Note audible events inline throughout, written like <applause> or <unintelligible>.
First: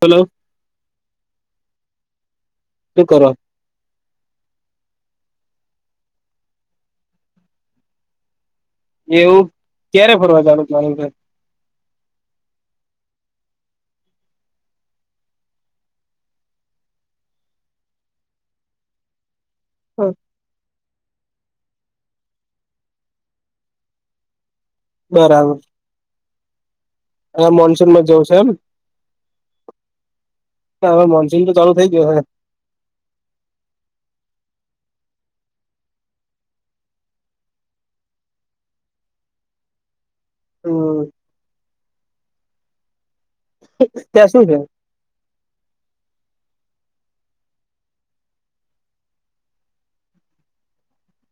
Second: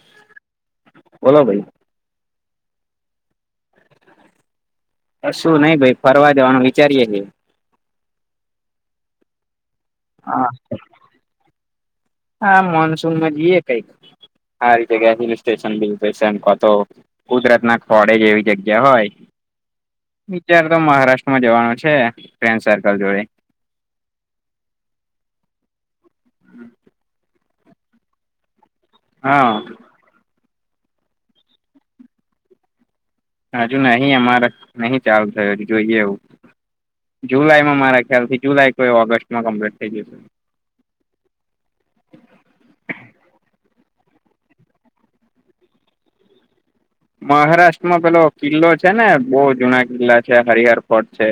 Hello. બોલો ભાઈ. સુ કરો. કશું નઈ ભાઈ ફરવા જાવાનું વિચારીએે છે. એવું. ક્યારે ફરવા હા. જાવાનું <unintelligible> ભય. હા મોનસૂનમાં જઈએ કઈક હારી જગ્યા હિલ સ્ટેશન બિલ સેશન કા તો ગુજરાત ના ખોડે જે એવી જગ્યા હોય. <unintelligible> તો મહારાષ્ટ્રમાં જવાનું છે ફ્રેન્ડ સર્કલ જોડે બરાબર <inaudible> હ મોન્સૂન માં જવં છ એમ હા ના હવે મોનસૂન તો ચાલુ થઇ ગયો હ હજુ નહી અમારે નહી ચાલુ થયું હજ જોઈએ એવું જુલાઈમાં મારા ખ્યાલ થી જુલાઈ તો એ ઓગસ્ટમાં કમ્પ્લીટ થઈ જશે હમ ક શું છે મહારાષ્ટ્રમાં પેલો કિલ્લો છે ને બહુ જુના કિલ્લા છે હરિહાર ફોર્ટ છે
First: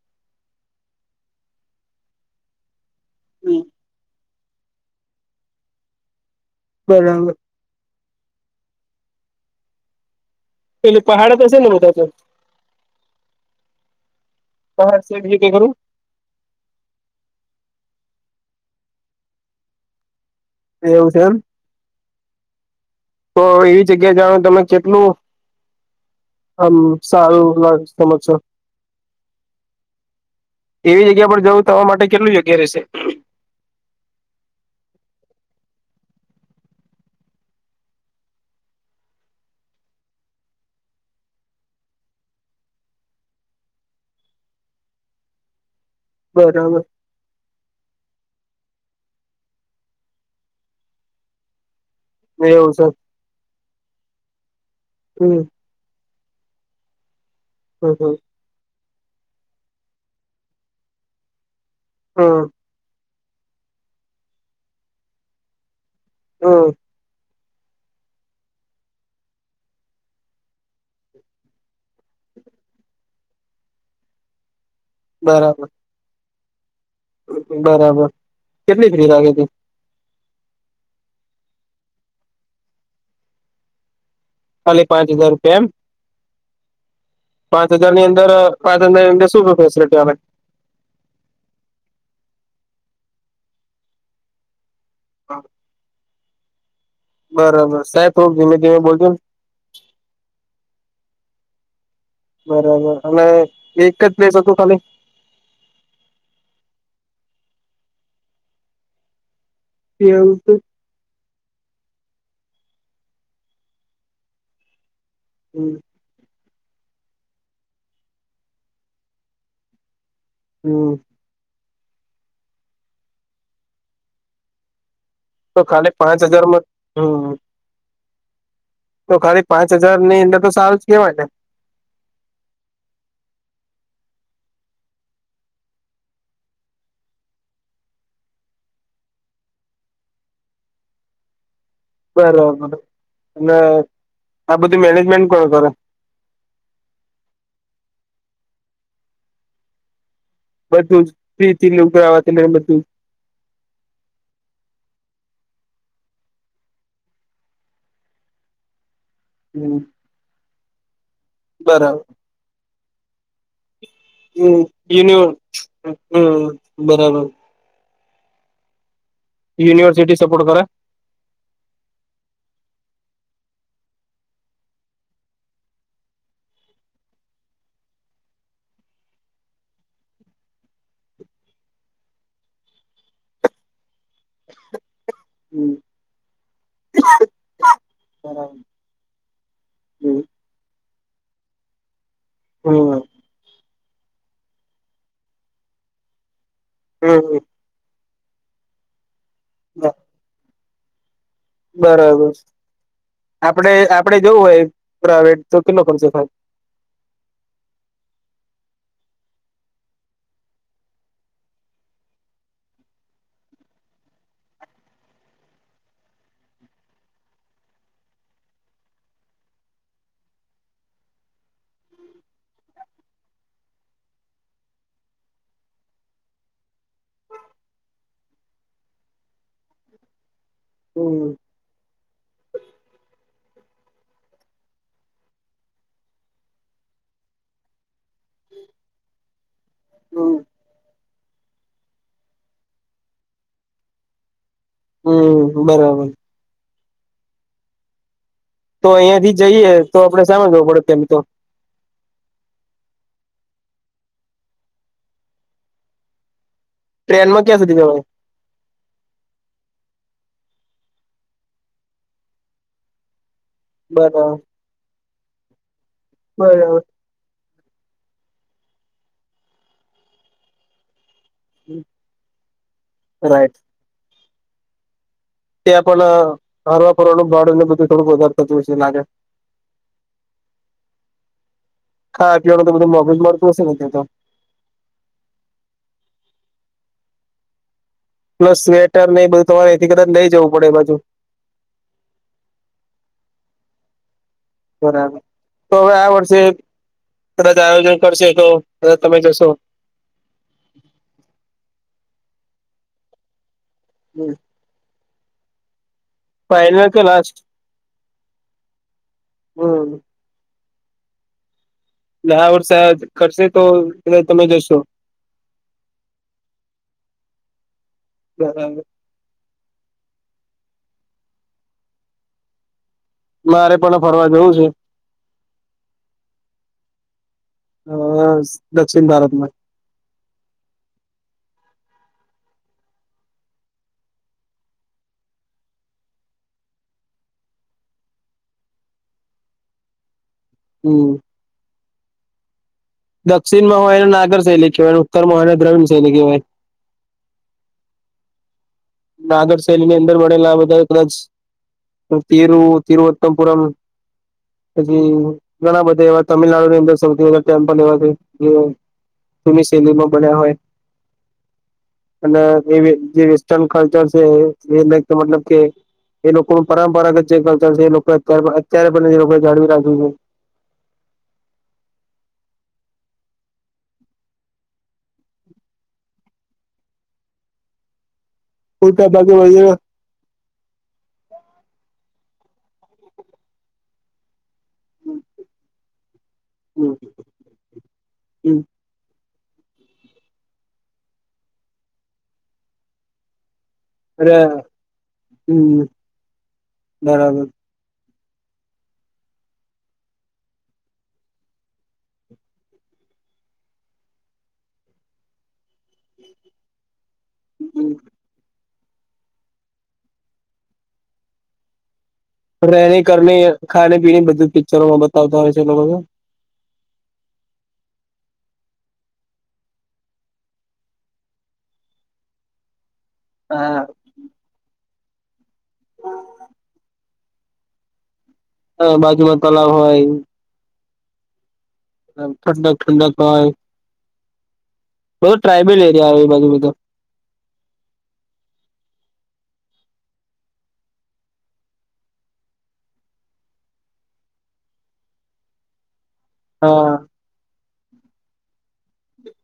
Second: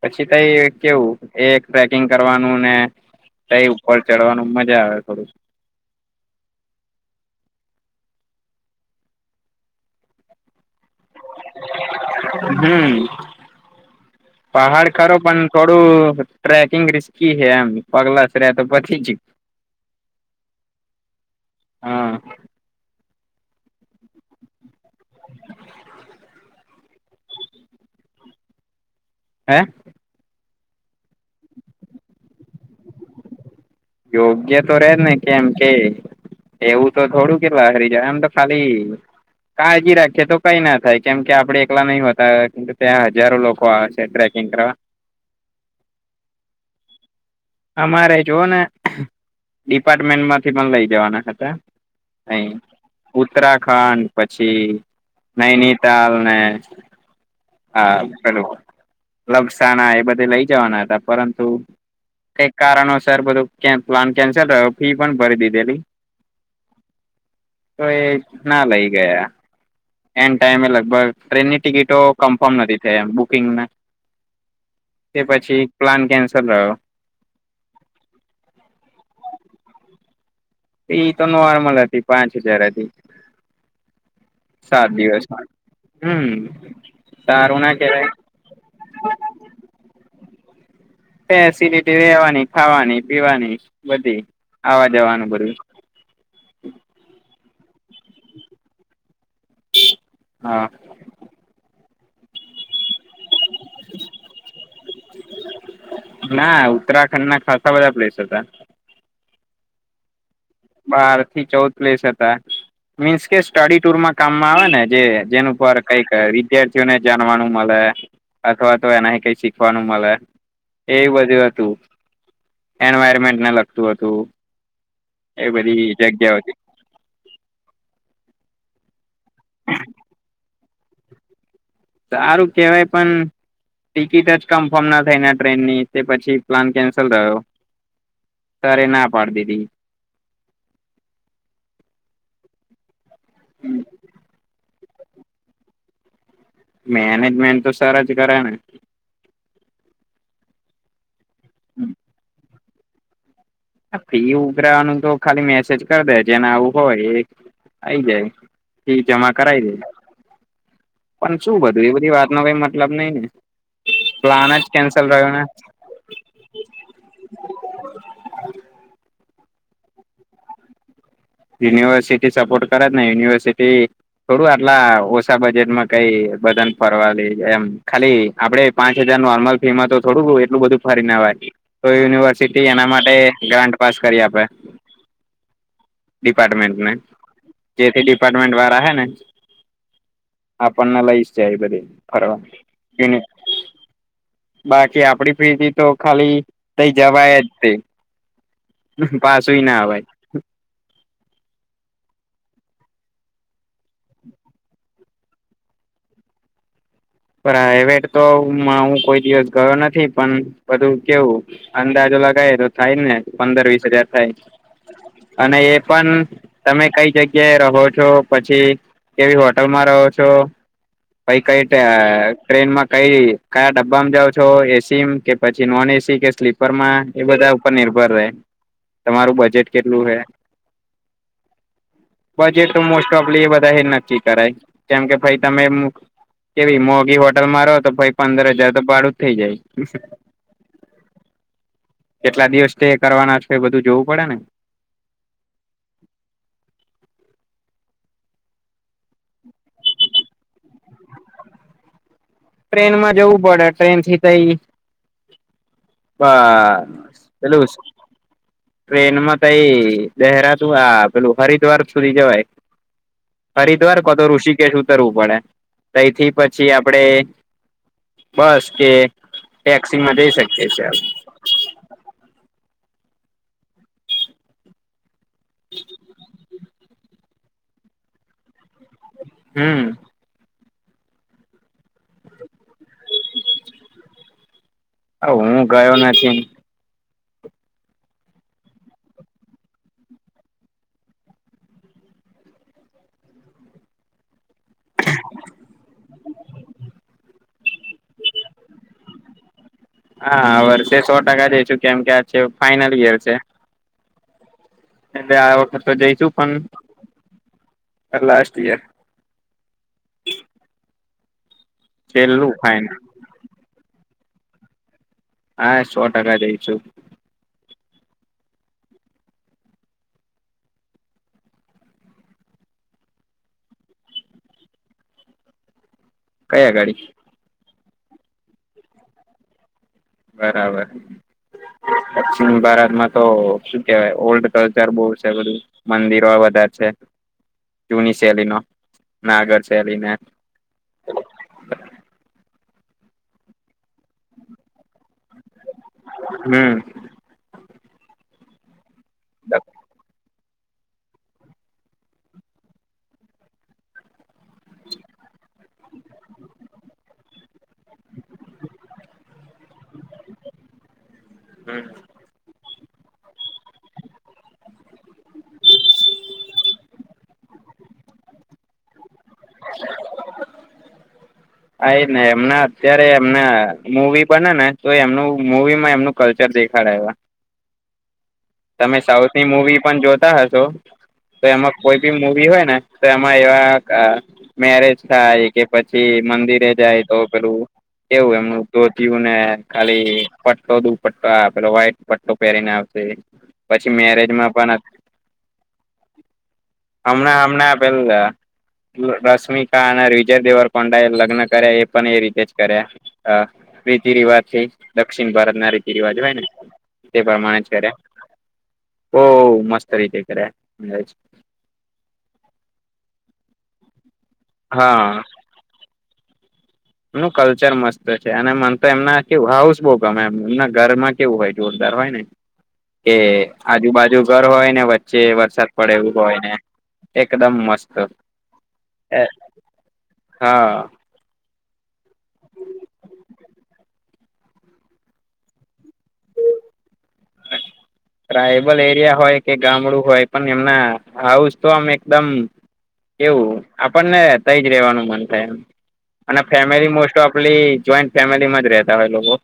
પછી તઈ કેવું એ ટ્રેકિંગ કરવાનું ને તઈ ઉપર ચડવાનું મજા આવે થોડું બરાબર પેલું પહાડ તો છે ને બધા તો હમ પહાડ છે ખરો બીજું પણ કઈ ખરું થોડું ટ્રેકિંગ રિસ્કી હ એમ પગલા તો પછી જ એવું છે એમ હા તો એવી જગ્યા જાણો તમે જેટલું આમ સારું લ સમજ છો હે એવી જગ્યા પર જવું તમા માટે કેટલું જગ્યા રહેશે યોગ્ય તો ર જ ને કેમ કે એવું તો થોડું કેટલા હરી જાય આમ તો ખાલી કાળજી રાખીએ તો કઈ ના થાય કેમ કે આપડે એકલા નહી હોતા ત્યાં હજારો લોકો આવે છે ટ્રેકિંગ કરવા બરાબર અમારે જો ને ડિપાર્ટમેન્ટ માંથી પણ લઈ જવાના ખાતા અ એવું છે ઉત્તરાખંડ પછી હમ નૈનીતાલ અને હા હમ ચલો લપસાણા એ બધે લઈ જવાના હતા પરંતુ હમ તે કારણ સર બધું ક પ્લાન કેન્સલ રહ્યો ફી પણ ભરી દીધેલી હમ તો એ ના લઈ ગયા એન ટાઈમે લગભગ ટ્રેનની ટિકિટો કન્ફર્મ નથી થયા એમ બુકિંગને તે બરાબર પછી પ્લાન કેન્સલ સર બરાબર કેટલી ફ્રી લાગે ત એ તો નોર્મલ હતી પાંચ હજાર હતી ખાલી સાત પાંચ હજાર દિવસમાં રૂપિયા એમ હમ <inaudible> ના પાંચ હજાર ની કેવાય અંદર પાંચ હજારની અંદર શું ફેસિલિટી આવે ફેસિલટી રેવાની ખાવાની પીવાની બધી આવવા જવાનું બરબું <inaudible> બરાબર સાહેબ થોડું ધીમે ધીમે બોલજો ને હા બરાબર અને એક જ પ્લેસ હતોું ખાલી ખાસ બધા પ્લેસ હતા પવું તો બાર થી ચૌદ પ્લેસ હતા મીન્સ કે સ્ટડી ટુરમાં કામમાં આવે ને જે જેનું પર કઈક રી વિદ્યાર્થીઓને જાણવાનું મળે અથવા તો એનાથી કઈ શીખવાનું મળે હમ એ બજુ હતું એન્વાયરમેન્ટને લગતું હતું એ તો બધી ખાલી પાંચ જગ્યાઓ હતી હજારમાં હમ તો ખાલી પાંચ હજાર ની અંદર તો સારું જ કેવાયટ સારું કેહેવાય પણ ટિકિટ જ કન્ફર્મ ના થઈને ટ્રેનની તે પછી પ્લાન કેન્સલ રહ્યો તરે ના પાડ દીધી બરાબર અને બધ મેનેજમેન્ટ કો કરે મેનેજમેન્ટ તો સારા જ કરે ને બછું જ ફ ગાધ <inaudible> ફી ઉઘરાવાનું તો ખાલી મેસેજ કરી દે જેને આવું હોય એ આઈ જાય ઠીક જમાં કરાવ દે હમ પણ શું બધું એ બરાબર બધી વાતનો કય મત મતલબ નઈને. હમ <unintelligible> હમ બરાબર. <inaudible> યુનિવર્સિટી સપોર્ટ કરે. યુનિવર્સિટી સપોર્ટ કરે ને યુનિવર્સિટી થોડું આટલાં ઓછા બજેટમાં કઈ બધાંને ફરવા લઈ એમ ખાલી આપડે પાંચ હજાર નોર્મલ ફી માંતો થોડું એટલું બધું ફરીને આવાય તો યુનિવર્સિટી એના માટે ગ્રાન્ટ પાસ કરી આપે. હમ <inaudible> ડિપાર્ટમેન્ટને જેથી બરાબર ડિપાર્ટમેન્ટ વાળા હેને હમ આપણને લઈ આવી બધી. ફરવા હમ <unintelligible> બાકી આપડી ફ્રીથી તો ખાલી કઈ જવાય હમ જ ની. <unintelligible> પાસું ઈના આવાય. બરાબર, આપડે આપડે જવું હોય પ્રાવેટ તો કેટલો ખર્ચો થાય? પ્રાઇવેટ તો માં હું કોઈ દિવસ ગયો નથી પણ બધું કેવું અંદાજો લગાયે તો થાય જ ને પંદર વીસ હજાર થાય અને એ પણ તમે કઈ જગ્યાએ રહો છો પછી કેવી હોટલમાં રહો છો કઈ કઈ અ ટ્રેનમાં કઈ કયાં ડબ્બામાં જાવ છો એસી કે પછી નોન એસી કે સ્લીપરમાં એ બધાં ઉપર નિર્ભર રહે તમારું બજેટ કેટલું રહે. હમ. બજેટ તો મોસ્ટ ઓફલી એ બધાં એજ નક્કી કરાય કેમ કે ભાઈ તમે કેવી મોગી હોટલમાં રહો તો ભાઈ પંદર હજાર તો ભાડું જ થઈ જાય. <inaudible> કેટલા દિવસ તે કરવાના છે બધું જોવું પડેને. હમ બરાબર. તો અહિંયાથી જઈએ તો આપડે શામાં જવું પડે તેમ તો. ટ્રેનમાં જવું પડે ટ્રેનથી કઈ બ ટ્રેનમાં ક્યાં સુધી જવાય? ટ્રેનમાં તો એ દહેરાતુ આ પેલું હરિદ્વાર સુધી જવાય. હરિદ્વાર કાતો બરાબર ઋષિકેશ ઉતરવું પડે તયથી પછી બરાબર આપડે બસ કે ટેક્સીમાં જઈ શકીએ છે. <inaudible> રાઈટ. ત્યાં પણ હરવા ફરવાનું ભાડુંને બધું થોડુંક વધારે થતું હોય છે લાગે. હમ. <inaudible> ખાવાં પીવાનું તો બધું મોધું જ મળતું હશેને ત્યાંતો. હું ગયો નથી. પ્લસ સ્વેટરને એ બધું તમારે અયથી કદાચ લઈ જવું પડે એબાજુ. <inaudible> બરાબર, તો હવે આ વર્ષે કદાચ આયોજન કરશે તો કદાચ તમે જશો. હા વર્ષે સો ટકા જઈશુ કેમ કે ફાઈનલ ગિયર છે <inaudible> એ આ વખ તો જઈશુ ફાઈનલ કે લાસ્ટ પણ લાસ્ટ ઈયર હમ ફાઈનલ શ કરશે તો એટલે તમે જશો હા સો ટકા દઈ છું <inaudible> મારે પણ ફરવા જવું છે કઈ અગાડી અ દક્ષિણ ભારતમાં બરાબર દક્ષિણ ભારતમાં તો શું કેવાય ઓલ્ડ કલ્ચર બહ છે બધું મંદિરો બધા છે જૂની સહેલી નો નાગર શહેલીને <inaudible> દક્ષિણ માં હોય એનું નાગર શૈલેખવાનું મહાર દ્રવ મને કવાય હમ નાગર શૈલી ની અંદર બધા કદાચ તિરુ તિરુવત્તમપુરમ પછી ઘણા બધા એવા તમિલનાડુની અંદર સૌથી ટેમ્પલ એવા છે જેમ શૈલીમાં બન્યા હોય અને એવી જેવી કલ્ચર છે એ મતલબ કે એ લોકો ન પરંપરાગત જે કલ્ચર છે એ લોકોત અત્યારે જાળવી રાખ્યું છે આ એ ને એમના અત્યારે એમને મવી બને ને તો એમનું મવીમાં એમનું કલ્ચર દેખાડ્યા તમે મોટા ભાગે સાઉથની અને મુવી પણ જોતા હશો તો એમાં કોઈ બી મુવી હોય ને તો એમાં એવા મેરેજ થાય કે પછી મંદિરે જાય તો પેલું કેવું એમનું જોતિયું ને ખાલી પટ્ટો દુ પટ્ટો પેલો વ્હાઈટ પટ્ટો પહેરીને આવશે પછી મેરેજમાં પણ હમ હમણાં હમણાં પેલા રશ્મિકા અને વિજય દેવર કોંડા એ લગ્ન કર્યા એ પણ એ રીતે જ કર્યા રીતિ રિવાજ થી દક્ષિણ ભારત ના રીતિ રિવાજ હોય ને તે પ્રમાણે જ કરે બરાબર ઓ મસ્ત રીતે કર્યા રહેને કર ખાને પીને બધ પિક્ચરોમાં હા બતાવતા હોય છે એ લોકોને એમનું કલ્ચર મસ્ત છે અને મને તો એમના કેવું હાઉસ બો ગમે એમ એમના ઘરમાં કેવું હોય જોરદાર હોય ને કે હા આજુબાજુ ઘર હોય ને વચચે જે વરસાદ પડે એવું હોય ને એકદમ મસ્ત હ, બાજુમાં તલાવ હોય. હા ઠંડક ઠંડક હોય, બંધ ટ્રાઈબલ એરિયા આવે, બાજુ બધ ટ્રાઈબલ એરિયા હોય કે ગામડું હોય, પણ એમના હાઉસ તો આમ એકદમ એવું આપણને થઈ જ રેવાનું મન થાય એમ. અને ફેમિલી હા મોસ્ટ ઓફ આપલી જોઈન્ટ ફેમિલીમાં જ રહેતા હોય લોકો.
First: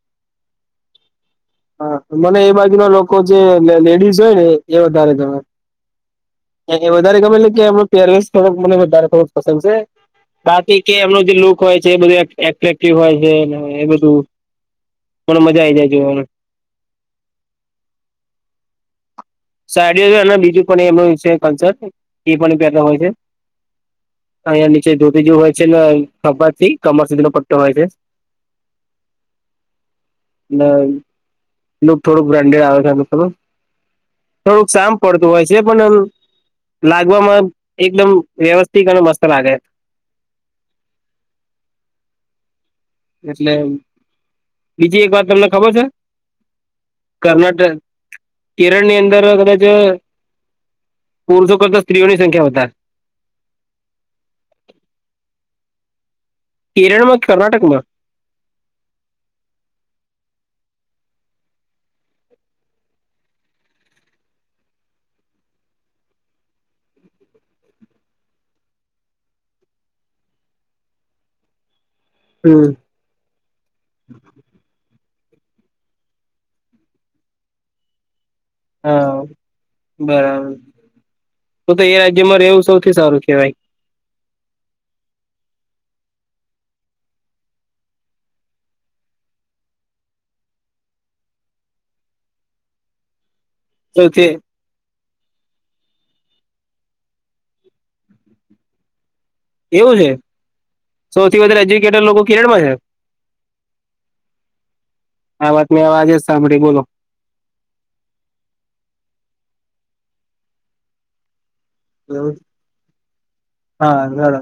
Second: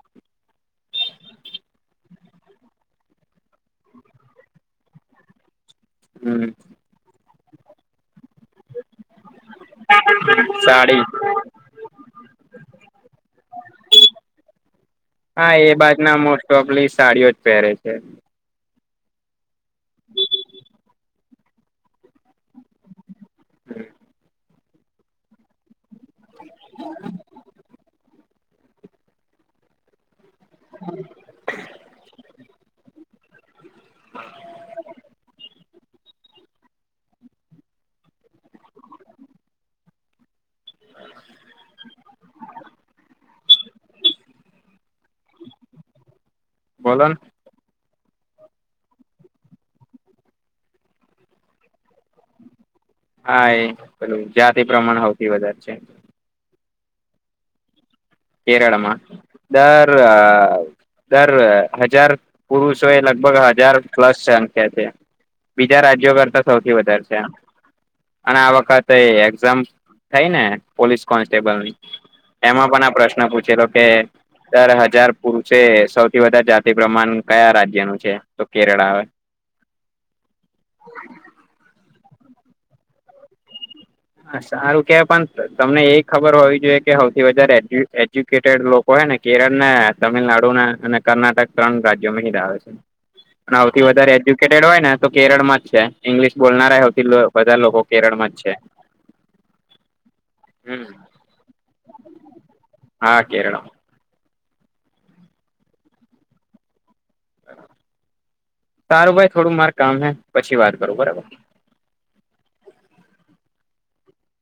હા, મને એ બાજુના લોકો, જે લેડીઝ હોય ને, એ વધારે જાય. હમ એના થી વધારે ગમેલું. કે એમ પેરસ. થોડું મને વધારે થોડું પસંદ છે, બાકી કે સાડી એમનો જે લુક હોય છે એ બધ્રેક્ટિવ હોય છે, એ બધું મને હા મજા એ આ જાય બાજના છે. મોસ્ટ ઓફલી સાડીઓ જ પહેરે છે સાડીઓ અને બીજું પણ એમનું કંચન, એ પણ પહેરવાનું હોય છે. હમ. અહીં નીચે ધોતી જે હોય છે ને? ખભા થી કમર સુધી નો પટ્ટો હોય છે. ના. થોડુંક બ્રાન્ડેડ આવે છે થું. થોડુંક શામ પડતું હોય છે. જે પણ એ લાગવામાં એકદમ વ્યવસ્થિત અને મસ્ત લાગે. એટલે બીજી એક વાત તમને ખબર છે બોલો ને કર્ણાટક? કેરળ ની અંદર કદાચ પુરુષો કરતા સ્ત્રીઓની સંખ્યા વધારે. હા, એેલું જાતિ પ્રમાણ હો થી વધારે છે. કેરળમાં કર્ણાટકમાં કેરળમાં દર દર હજાર પુરુષો એ લગભગ હજાર પ્લસ સંખ્યા છે, બીજા રાજ્યો કરતા સૌથી વધારે છે, અને આ વખતે એક્ઝામ થઈ ને પોલીસ કોન્સ્ટેબલની. હમ એમાં પણ આ પ્રશ્ન? પૂછે તો, કે તારા? હજાર પુરુષે સૌથી વધારે જાતિ પ્રમાણ કયા રાજ્ય નું છે? તો કેરળ આવે હા, બરાબર તો તો અહીં મારે એવું સૌથી સારું છે ભાઈ. સારું કહેવાય, પણ તમને એ ખબર હોવી જોઈએ કે સૌથી વધારે એજ્યુકેટેડ લોકો હોને કેરળના, તમિલનાડુના અને કર્ણાટક ત્રણ રાજ્યોમાં આવે છે. સૌથી વધારે એજ્યુકેટેડ હોય ને તો કેરળ માં જ છે, ઇંગ્લિશ બોલનાર. બધા લોકો કેરળમાં જ છે. એવું છે હમ સૌથી વધારે એજ્યુકેટેડ લોકો કેરળમાં છે. હા કેરળ આ વાત મે અવાજે જ સાંભળી, બોલો? સારું ભાઈ, થોડું માર કામ હ, પછી વાત કરું, બરાબર. હારુ ચાલો.